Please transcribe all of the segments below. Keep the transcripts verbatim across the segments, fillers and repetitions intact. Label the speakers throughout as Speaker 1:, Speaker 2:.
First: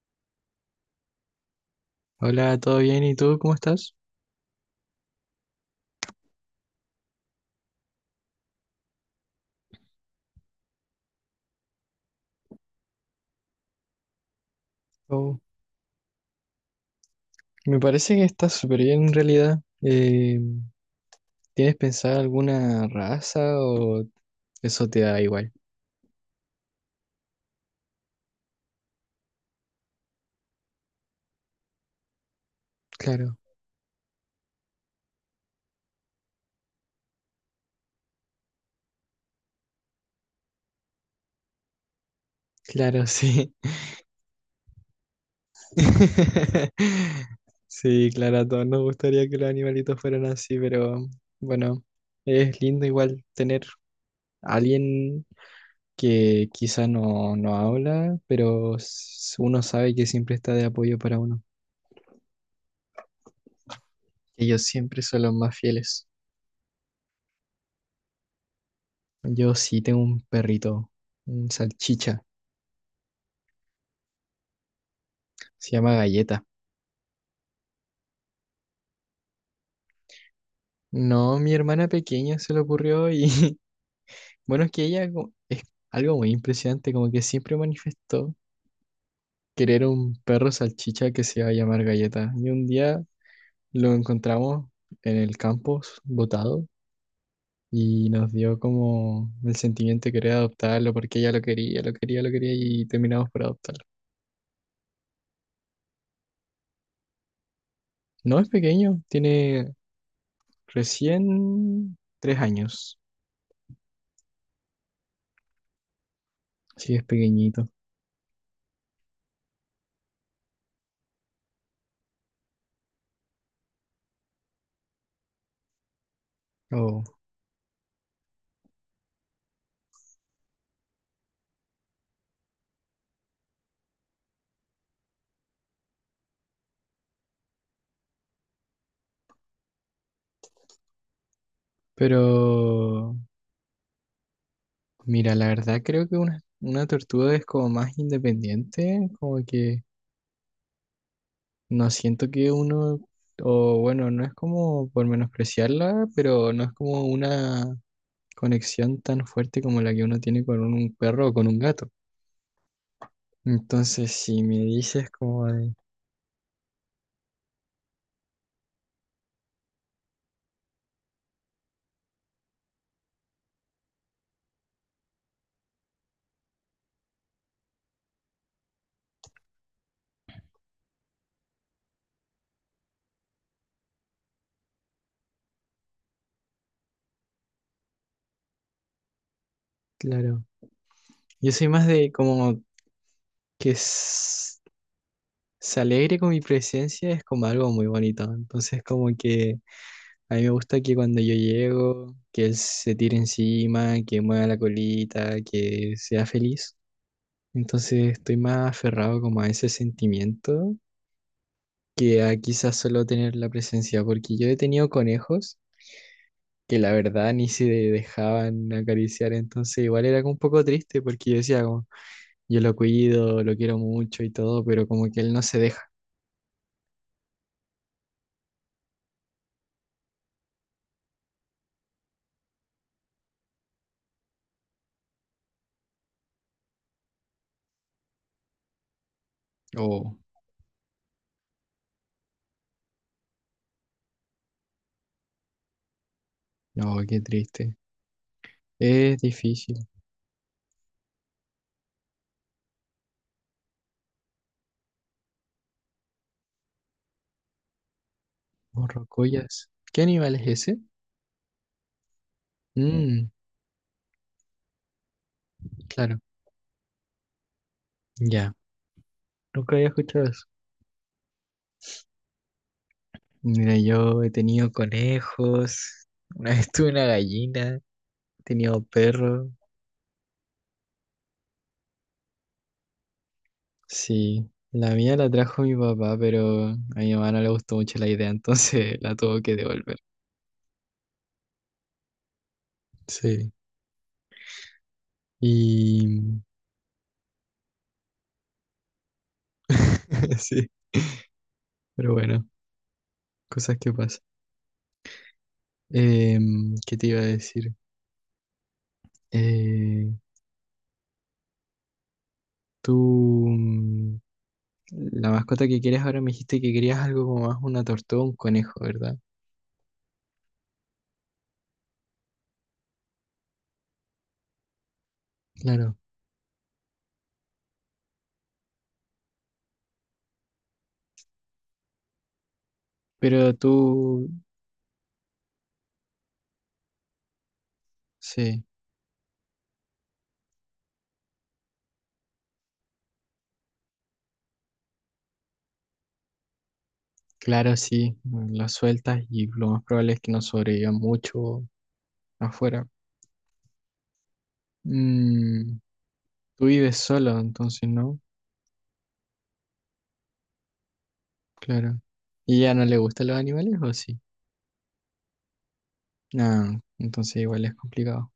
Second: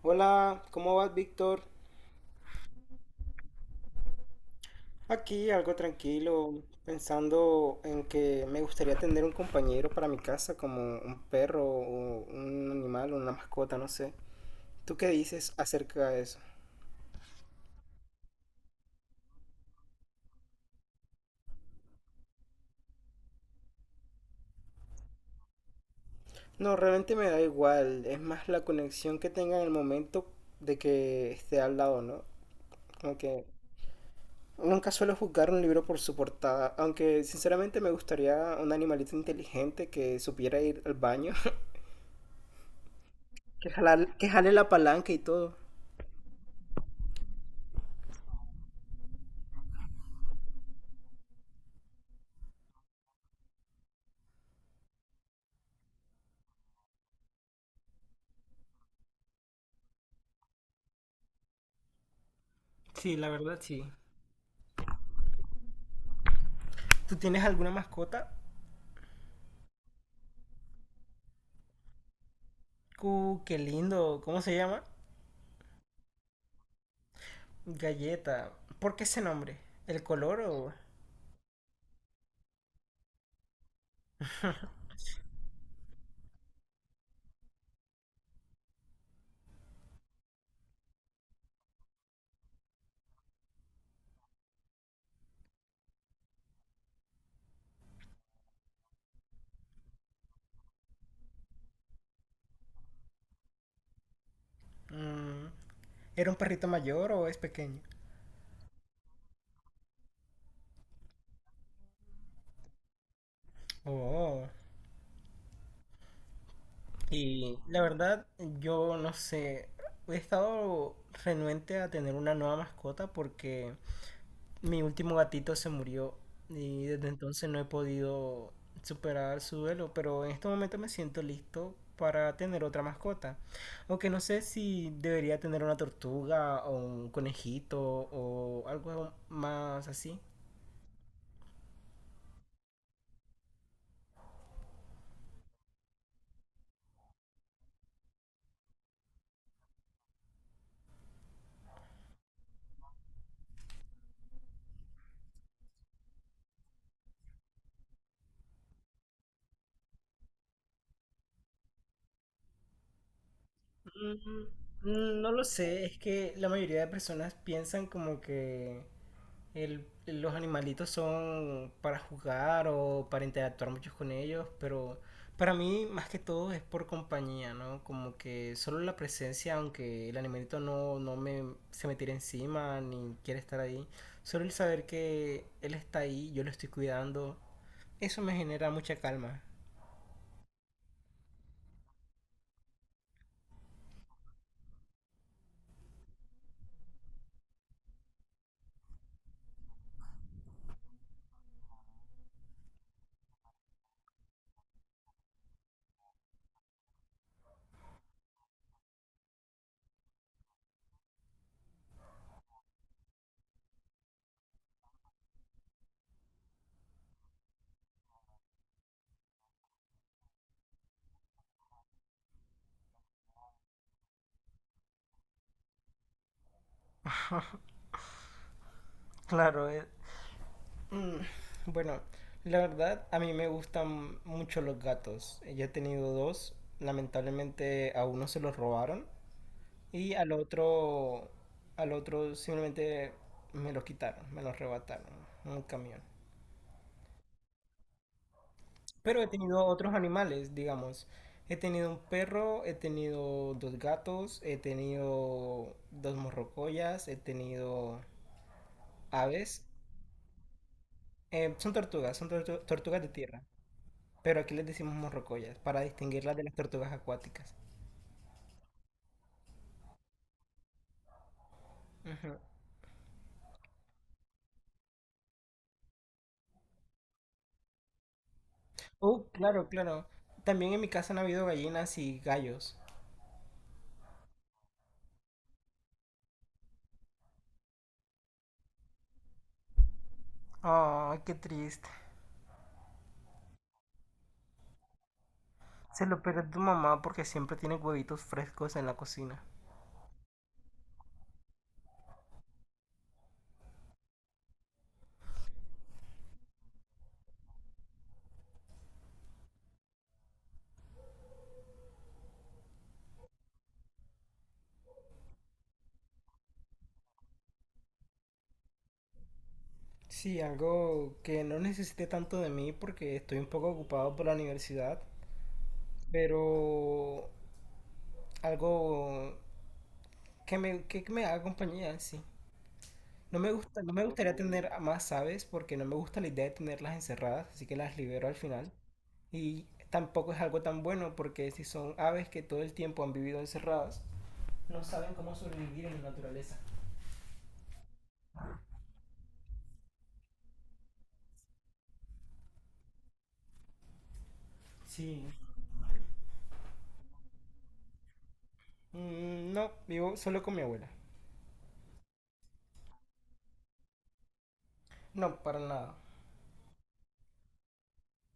Speaker 1: Hola, ¿cómo vas, Víctor?
Speaker 2: Hola, ¿todo bien? ¿Y tú cómo estás?
Speaker 1: Aquí algo tranquilo, pensando en que me gustaría tener un compañero para mi casa, como un perro o un animal o una mascota, no sé. ¿Tú qué
Speaker 2: Oh,
Speaker 1: dices acerca de eso?
Speaker 2: me parece que estás súper bien en realidad. Eh, ¿tienes pensado alguna raza o eso te da igual?
Speaker 1: No, realmente me da igual, es más la conexión que tenga en el momento de que esté al lado, ¿no? Como
Speaker 2: Claro,
Speaker 1: que nunca suelo juzgar un libro por su portada, aunque sinceramente me gustaría un animalito inteligente que supiera ir al baño,
Speaker 2: claro, sí.
Speaker 1: que jalar- que jale la palanca y todo.
Speaker 2: Sí, claro, a todos nos gustaría que los animalitos fueran así, pero bueno, es lindo igual tener a alguien que quizá no, no habla, pero s- uno sabe que siempre está de apoyo para uno.
Speaker 1: Sí, la verdad sí.
Speaker 2: Ellos siempre son los más fieles.
Speaker 1: ¿Tú tienes alguna mascota?
Speaker 2: Yo sí tengo un perrito, un salchicha,
Speaker 1: Uh, qué lindo. ¿Cómo se llama?
Speaker 2: se llama Galleta.
Speaker 1: Galleta. ¿Por qué ese nombre? ¿El color o...?
Speaker 2: No, mi hermana pequeña se le ocurrió y bueno, es que ella co- es algo muy impresionante, como que siempre manifestó querer un perro salchicha que se iba a llamar Galleta. Y un día lo encontramos en el campus, botado, y nos dio como el sentimiento de querer adoptarlo porque ella lo quería, lo quería, lo quería y terminamos por adoptarlo.
Speaker 1: Mm, ¿era un perrito mayor o es pequeño?
Speaker 2: No es pequeño, tiene recién tres años,
Speaker 1: Oh.
Speaker 2: así que es
Speaker 1: Y
Speaker 2: pequeñito.
Speaker 1: la verdad, yo no sé. He estado renuente a tener una nueva mascota porque mi último gatito se murió y
Speaker 2: Oh,
Speaker 1: desde entonces no he podido superar su duelo, pero en este momento me siento listo para tener otra mascota. Aunque no sé si debería tener una tortuga o un conejito o algo más así.
Speaker 2: pero mira, la verdad creo que una, una tortuga es como más independiente, como que no siento que uno, o bueno, no es como por menospreciarla, pero no es como una conexión tan fuerte como la que uno tiene con un perro o con un gato. Entonces, si me dices
Speaker 1: Mm, No lo
Speaker 2: como de,
Speaker 1: sé, es que la mayoría de personas piensan como que El- los animalitos son para jugar o para interactuar mucho con ellos, pero para mí más que todo es por compañía, ¿no? Como que solo la presencia, aunque el animalito no, no me, se me tire encima ni quiere estar ahí, solo el saber que él está ahí, yo lo estoy cuidando, eso me genera mucha calma.
Speaker 2: claro, yo soy más de como que s- se alegre con mi presencia, es como algo muy bonito. Entonces, como que. A mí me gusta que cuando yo llego, que él se tire encima, que mueva la colita, que sea feliz. Entonces estoy más aferrado como a ese sentimiento que a quizás solo tener la presencia, porque yo he tenido conejos que la verdad ni se dejaban acariciar, entonces igual era como un poco triste porque yo decía como, yo lo cuido, lo quiero mucho y todo, pero como que él no se deja.
Speaker 1: Claro, eh, Mm, bueno, la verdad a mí me gustan mucho los gatos. Yo he tenido dos, lamentablemente a uno se los robaron y
Speaker 2: Oh,
Speaker 1: al otro, al otro simplemente me los quitaron, me los arrebataron en un camión.
Speaker 2: no, qué triste. Es
Speaker 1: Pero he tenido
Speaker 2: difícil.
Speaker 1: otros animales, digamos. He tenido un perro, he tenido dos gatos, he tenido dos morrocoyas, he tenido
Speaker 2: Oh,
Speaker 1: aves.
Speaker 2: rocollas. ¿Qué animal es ese?
Speaker 1: Eh, son tortugas, son tortu- tortugas de
Speaker 2: Mm,
Speaker 1: tierra. Pero aquí les decimos morrocoyas para
Speaker 2: claro.
Speaker 1: distinguirlas de las tortugas acuáticas.
Speaker 2: Ya, nunca había escuchado eso.
Speaker 1: Ujú.
Speaker 2: Mira, yo he tenido conejos, una vez tuve una gallina, he tenido
Speaker 1: Oh,
Speaker 2: perros.
Speaker 1: claro, claro. También en mi casa han habido gallinas y gallos.
Speaker 2: Sí, la mía la trajo mi papá, pero a mi mamá no le gustó mucho la idea, entonces la tuvo que devolver.
Speaker 1: Ay, qué triste.
Speaker 2: Sí,
Speaker 1: Se
Speaker 2: y
Speaker 1: lo pierde tu mamá porque siempre tiene huevitos frescos en la cocina.
Speaker 2: sí, pero bueno, cosas que pasan. Em, ¿qué te iba a decir? Eh, tú, mm, la mascota que quieres ahora me dijiste que querías algo como más una tortuga o un conejo, ¿verdad?
Speaker 1: Sí, algo que no necesité tanto de mí porque estoy un poco ocupado por la universidad,
Speaker 2: Claro.
Speaker 1: pero algo que me, que me haga compañía en sí. No me
Speaker 2: Pero
Speaker 1: gusta, no me
Speaker 2: tú
Speaker 1: gustaría tener a más aves porque no me gusta la idea de tenerlas encerradas, así que las libero al
Speaker 2: Sí,
Speaker 1: final. Y tampoco es algo tan bueno porque si son aves que todo el tiempo han vivido encerradas, no saben cómo sobrevivir en la naturaleza.
Speaker 2: claro, sí, lo sueltas y lo más probable es que no sobreviva mucho afuera.
Speaker 1: Sí,
Speaker 2: Mm, Tú vives solo, entonces no,
Speaker 1: Mm, no, vivo solo con mi abuela.
Speaker 2: claro. ¿Y ya no le gustan los animales o sí?
Speaker 1: No, para nada.
Speaker 2: No, entonces igual es complicado.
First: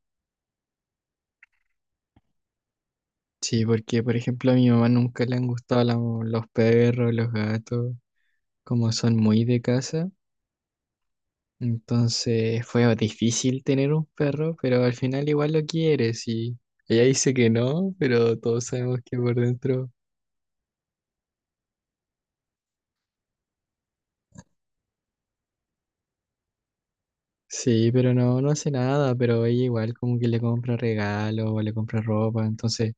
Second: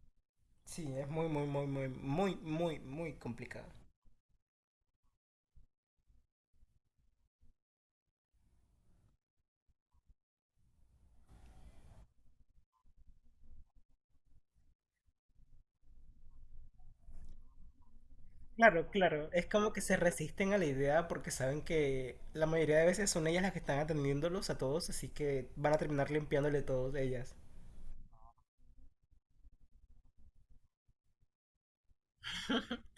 Speaker 1: Sí, es muy, muy, muy, muy, muy, muy, muy
Speaker 2: Sí,
Speaker 1: complicado.
Speaker 2: porque por ejemplo a mi mamá nunca le han gustado la- los perros, los gatos, como son muy de casa. Entonces fue difícil tener un perro, pero al final igual lo quieres y ella dice que no, pero todos
Speaker 1: Claro,
Speaker 2: sabemos que
Speaker 1: claro.
Speaker 2: por
Speaker 1: Es como que
Speaker 2: dentro.
Speaker 1: se resisten a la idea porque saben que la mayoría de veces son ellas las que están atendiéndolos a todos, así que van a terminar limpiándole todos ellas.
Speaker 2: Sí, pero no, no hace nada, pero ella igual como que le compra regalos o le compra ropa, entonces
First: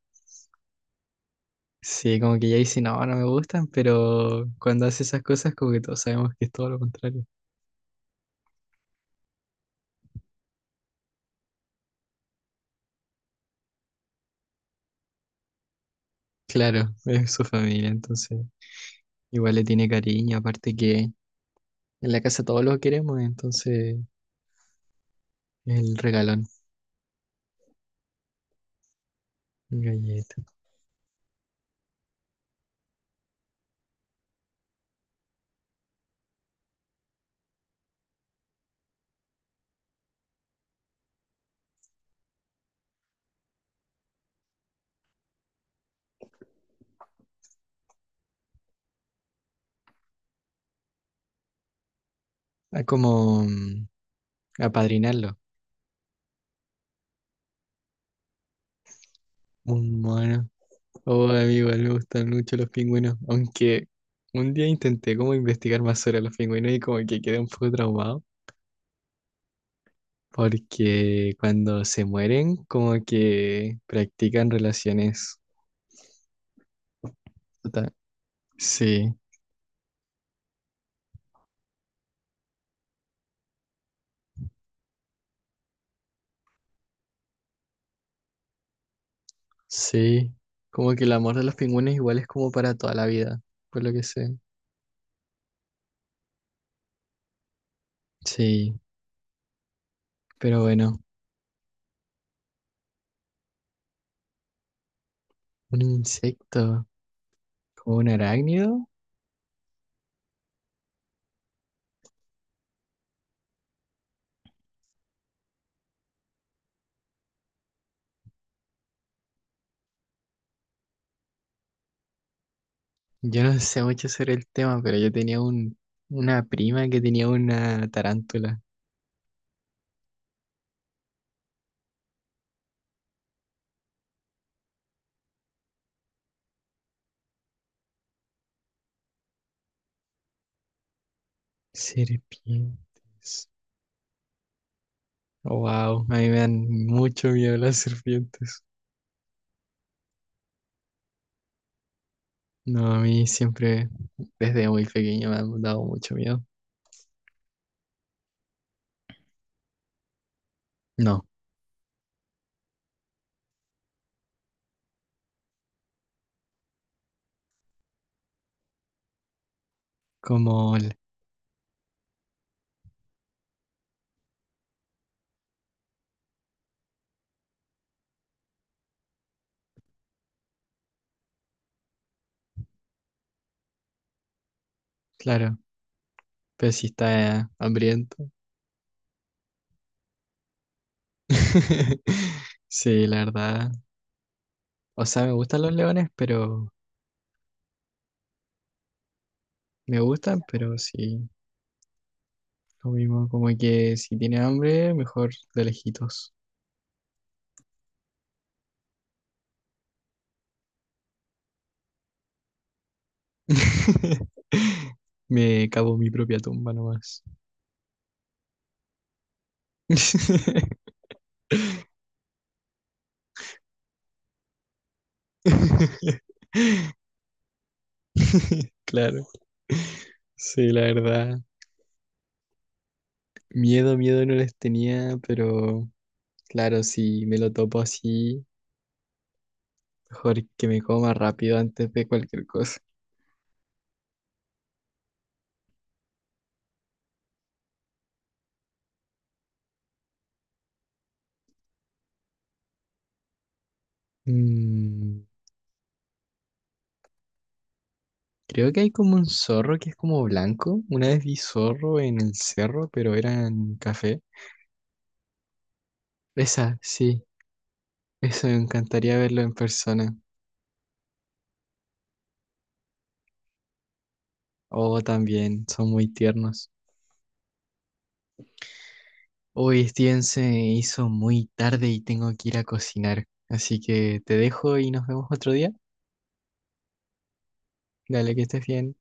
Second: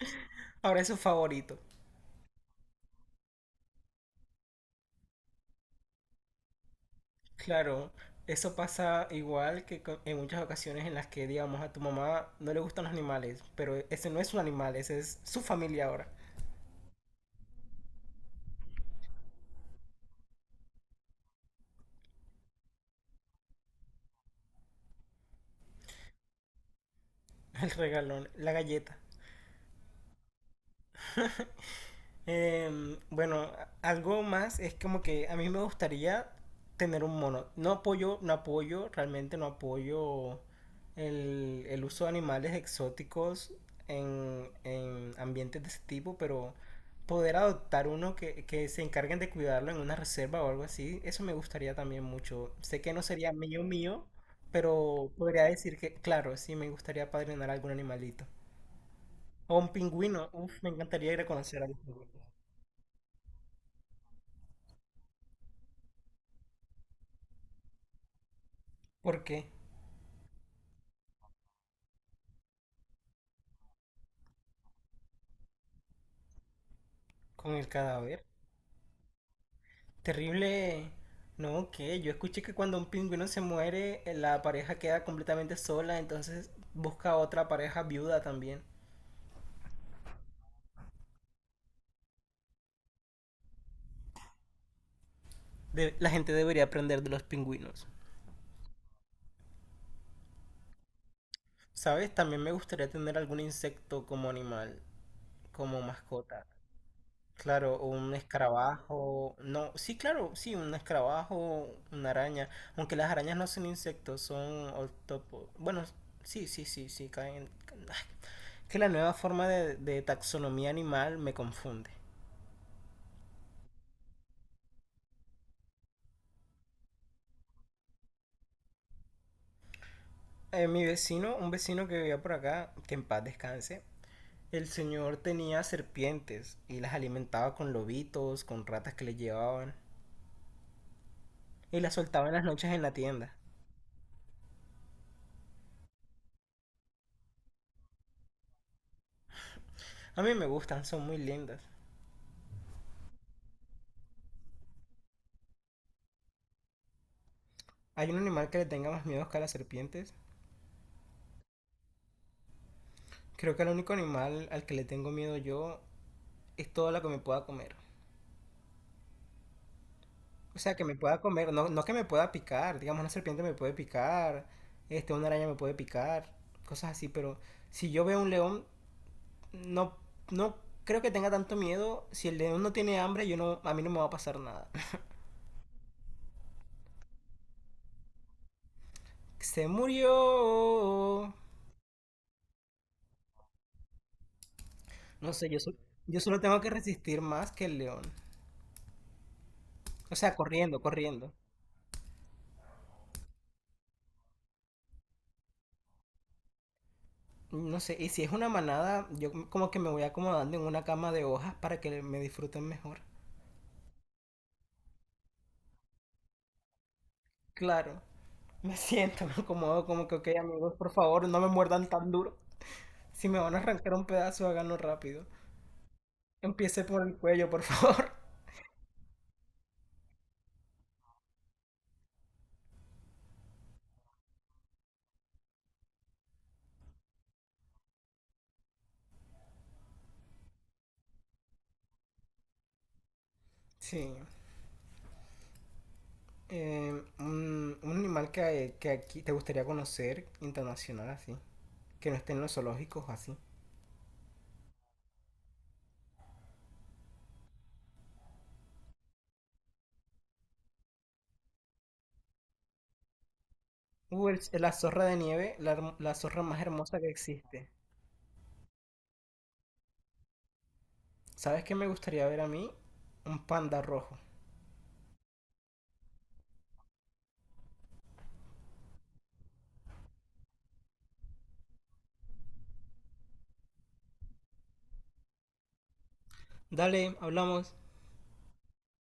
Speaker 1: Ahora es su favorito.
Speaker 2: sí, como que ella dice, no, no me gustan, pero cuando hace esas cosas como que todos sabemos que es todo lo contrario.
Speaker 1: Claro, eso pasa igual que co- en muchas ocasiones en las que, digamos, a tu mamá no le gustan los animales, pero ese no es un animal, ese es su familia ahora.
Speaker 2: Claro, es su familia, entonces igual le tiene cariño, aparte que en la casa todos lo queremos, entonces el regalón,
Speaker 1: El regalón, la galleta.
Speaker 2: galleta,
Speaker 1: Eh, bueno, algo más es como que a mí me gustaría tener un mono. No apoyo, no apoyo, realmente no apoyo el, el uso de animales exóticos en, en ambientes de ese tipo, pero poder adoptar uno que, que se encarguen de cuidarlo en una reserva o algo así, eso me gustaría también mucho. Sé
Speaker 2: ah,
Speaker 1: que no sería
Speaker 2: como
Speaker 1: mío
Speaker 2: mm,
Speaker 1: mío, pero
Speaker 2: apadrinarlo,
Speaker 1: podría decir que, claro, sí me gustaría padrinar algún animalito. O un
Speaker 2: un
Speaker 1: pingüino,
Speaker 2: mono.
Speaker 1: uf, me encantaría ir a
Speaker 2: Oh,
Speaker 1: conocer a
Speaker 2: amigo,
Speaker 1: los
Speaker 2: me
Speaker 1: pingüinos.
Speaker 2: gustan mucho los pingüinos, aunque un día intenté como investigar más sobre los pingüinos y como que quedé un poco traumado,
Speaker 1: ¿Por qué?
Speaker 2: porque cuando se mueren como que practican relaciones.
Speaker 1: Con el
Speaker 2: total-
Speaker 1: cadáver.
Speaker 2: Sí,
Speaker 1: Terrible. No, que yo escuché que cuando un pingüino se muere, eh, la pareja queda completamente sola, entonces busca otra pareja viuda también.
Speaker 2: sí, como que el amor de los pingüinos igual es como para toda la vida, por lo que sé.
Speaker 1: De- la gente debería aprender de los pingüinos.
Speaker 2: Sí, pero bueno,
Speaker 1: ¿Sabes? También me gustaría tener algún insecto como animal, como
Speaker 2: un
Speaker 1: mascota.
Speaker 2: insecto
Speaker 1: Claro, o
Speaker 2: como un
Speaker 1: un
Speaker 2: arácnido,
Speaker 1: escarabajo. No, sí, claro, sí, un escarabajo, una araña. Aunque las arañas no son insectos, son octopo. Bueno, sí, sí, sí, sí, caen. Ay, que la nueva forma de, de taxonomía animal me confunde.
Speaker 2: yo no sé mucho sobre el tema, pero yo tenía un, una prima que tenía una tarántula.
Speaker 1: Eh, mi vecino, un vecino que vivía por acá, que en paz descanse, el señor tenía serpientes y las alimentaba con lobitos, con ratas que le llevaban y las soltaba en las noches en la tienda.
Speaker 2: Serpientes. Wow, a mí me dan mucho miedo las serpientes.
Speaker 1: A mí me gustan, son muy lindas.
Speaker 2: No, a mí siempre, desde muy pequeño, me han dado mucho miedo.
Speaker 1: ¿Hay un animal que le tenga más miedo que a las serpientes?
Speaker 2: No,
Speaker 1: Creo que el único animal al que le tengo miedo yo es todo lo que me pueda comer. O
Speaker 2: como,
Speaker 1: sea, que me
Speaker 2: el-
Speaker 1: pueda comer, no, no que me pueda picar. Digamos, una serpiente me puede picar, este, una araña me puede picar, cosas así. Pero si yo veo un león, no, no creo que tenga tanto miedo. Si el león no tiene hambre, yo no, a mí no me va a pasar nada.
Speaker 2: claro, pero si está hambriento.
Speaker 1: Se murió.
Speaker 2: Sí, la verdad. O sea, me
Speaker 1: No sé, yo,
Speaker 2: gustan los
Speaker 1: sol-
Speaker 2: leones,
Speaker 1: yo solo tengo que
Speaker 2: pero
Speaker 1: resistir más que el león.
Speaker 2: me
Speaker 1: O sea,
Speaker 2: gustan, pero
Speaker 1: corriendo,
Speaker 2: sí,
Speaker 1: corriendo.
Speaker 2: lo mismo, como que si tiene hambre, mejor de lejitos.
Speaker 1: No sé, y si es una manada, yo como que me voy acomodando en una cama de hojas para que me disfruten mejor.
Speaker 2: Me cavo mi propia tumba nomás.
Speaker 1: Claro, me siento, me acomodo como que, ok, amigos, por favor, no me muerdan tan duro. Si me van a arrancar un pedazo, háganlo rápido. Empiece por el cuello, por favor.
Speaker 2: Claro. Sí, la verdad. Miedo, miedo no les tenía, pero claro, si me lo topo así, mejor que me coma rápido antes de cualquier cosa.
Speaker 1: Sí. eh, un, un animal que, que aquí te gustaría conocer internacional así, que no esté en los zoológicos así.
Speaker 2: Mm, Creo que hay como un zorro que es como blanco. Una vez vi zorro en el cerro, pero era en café.
Speaker 1: Uh, el- la zorra de nieve, la, herm- la zorra más
Speaker 2: Esa,
Speaker 1: hermosa que
Speaker 2: sí,
Speaker 1: existe.
Speaker 2: eso me encantaría verlo en persona.
Speaker 1: ¿Sabes qué me gustaría ver a mí? Un panda rojo.
Speaker 2: Oh, también, son muy tiernos. Hoy Steven se hizo muy tarde y tengo que ir a cocinar, así que te dejo y nos vemos otro día.
Speaker 1: Dale, hablamos.
Speaker 2: Dale, que estés bien.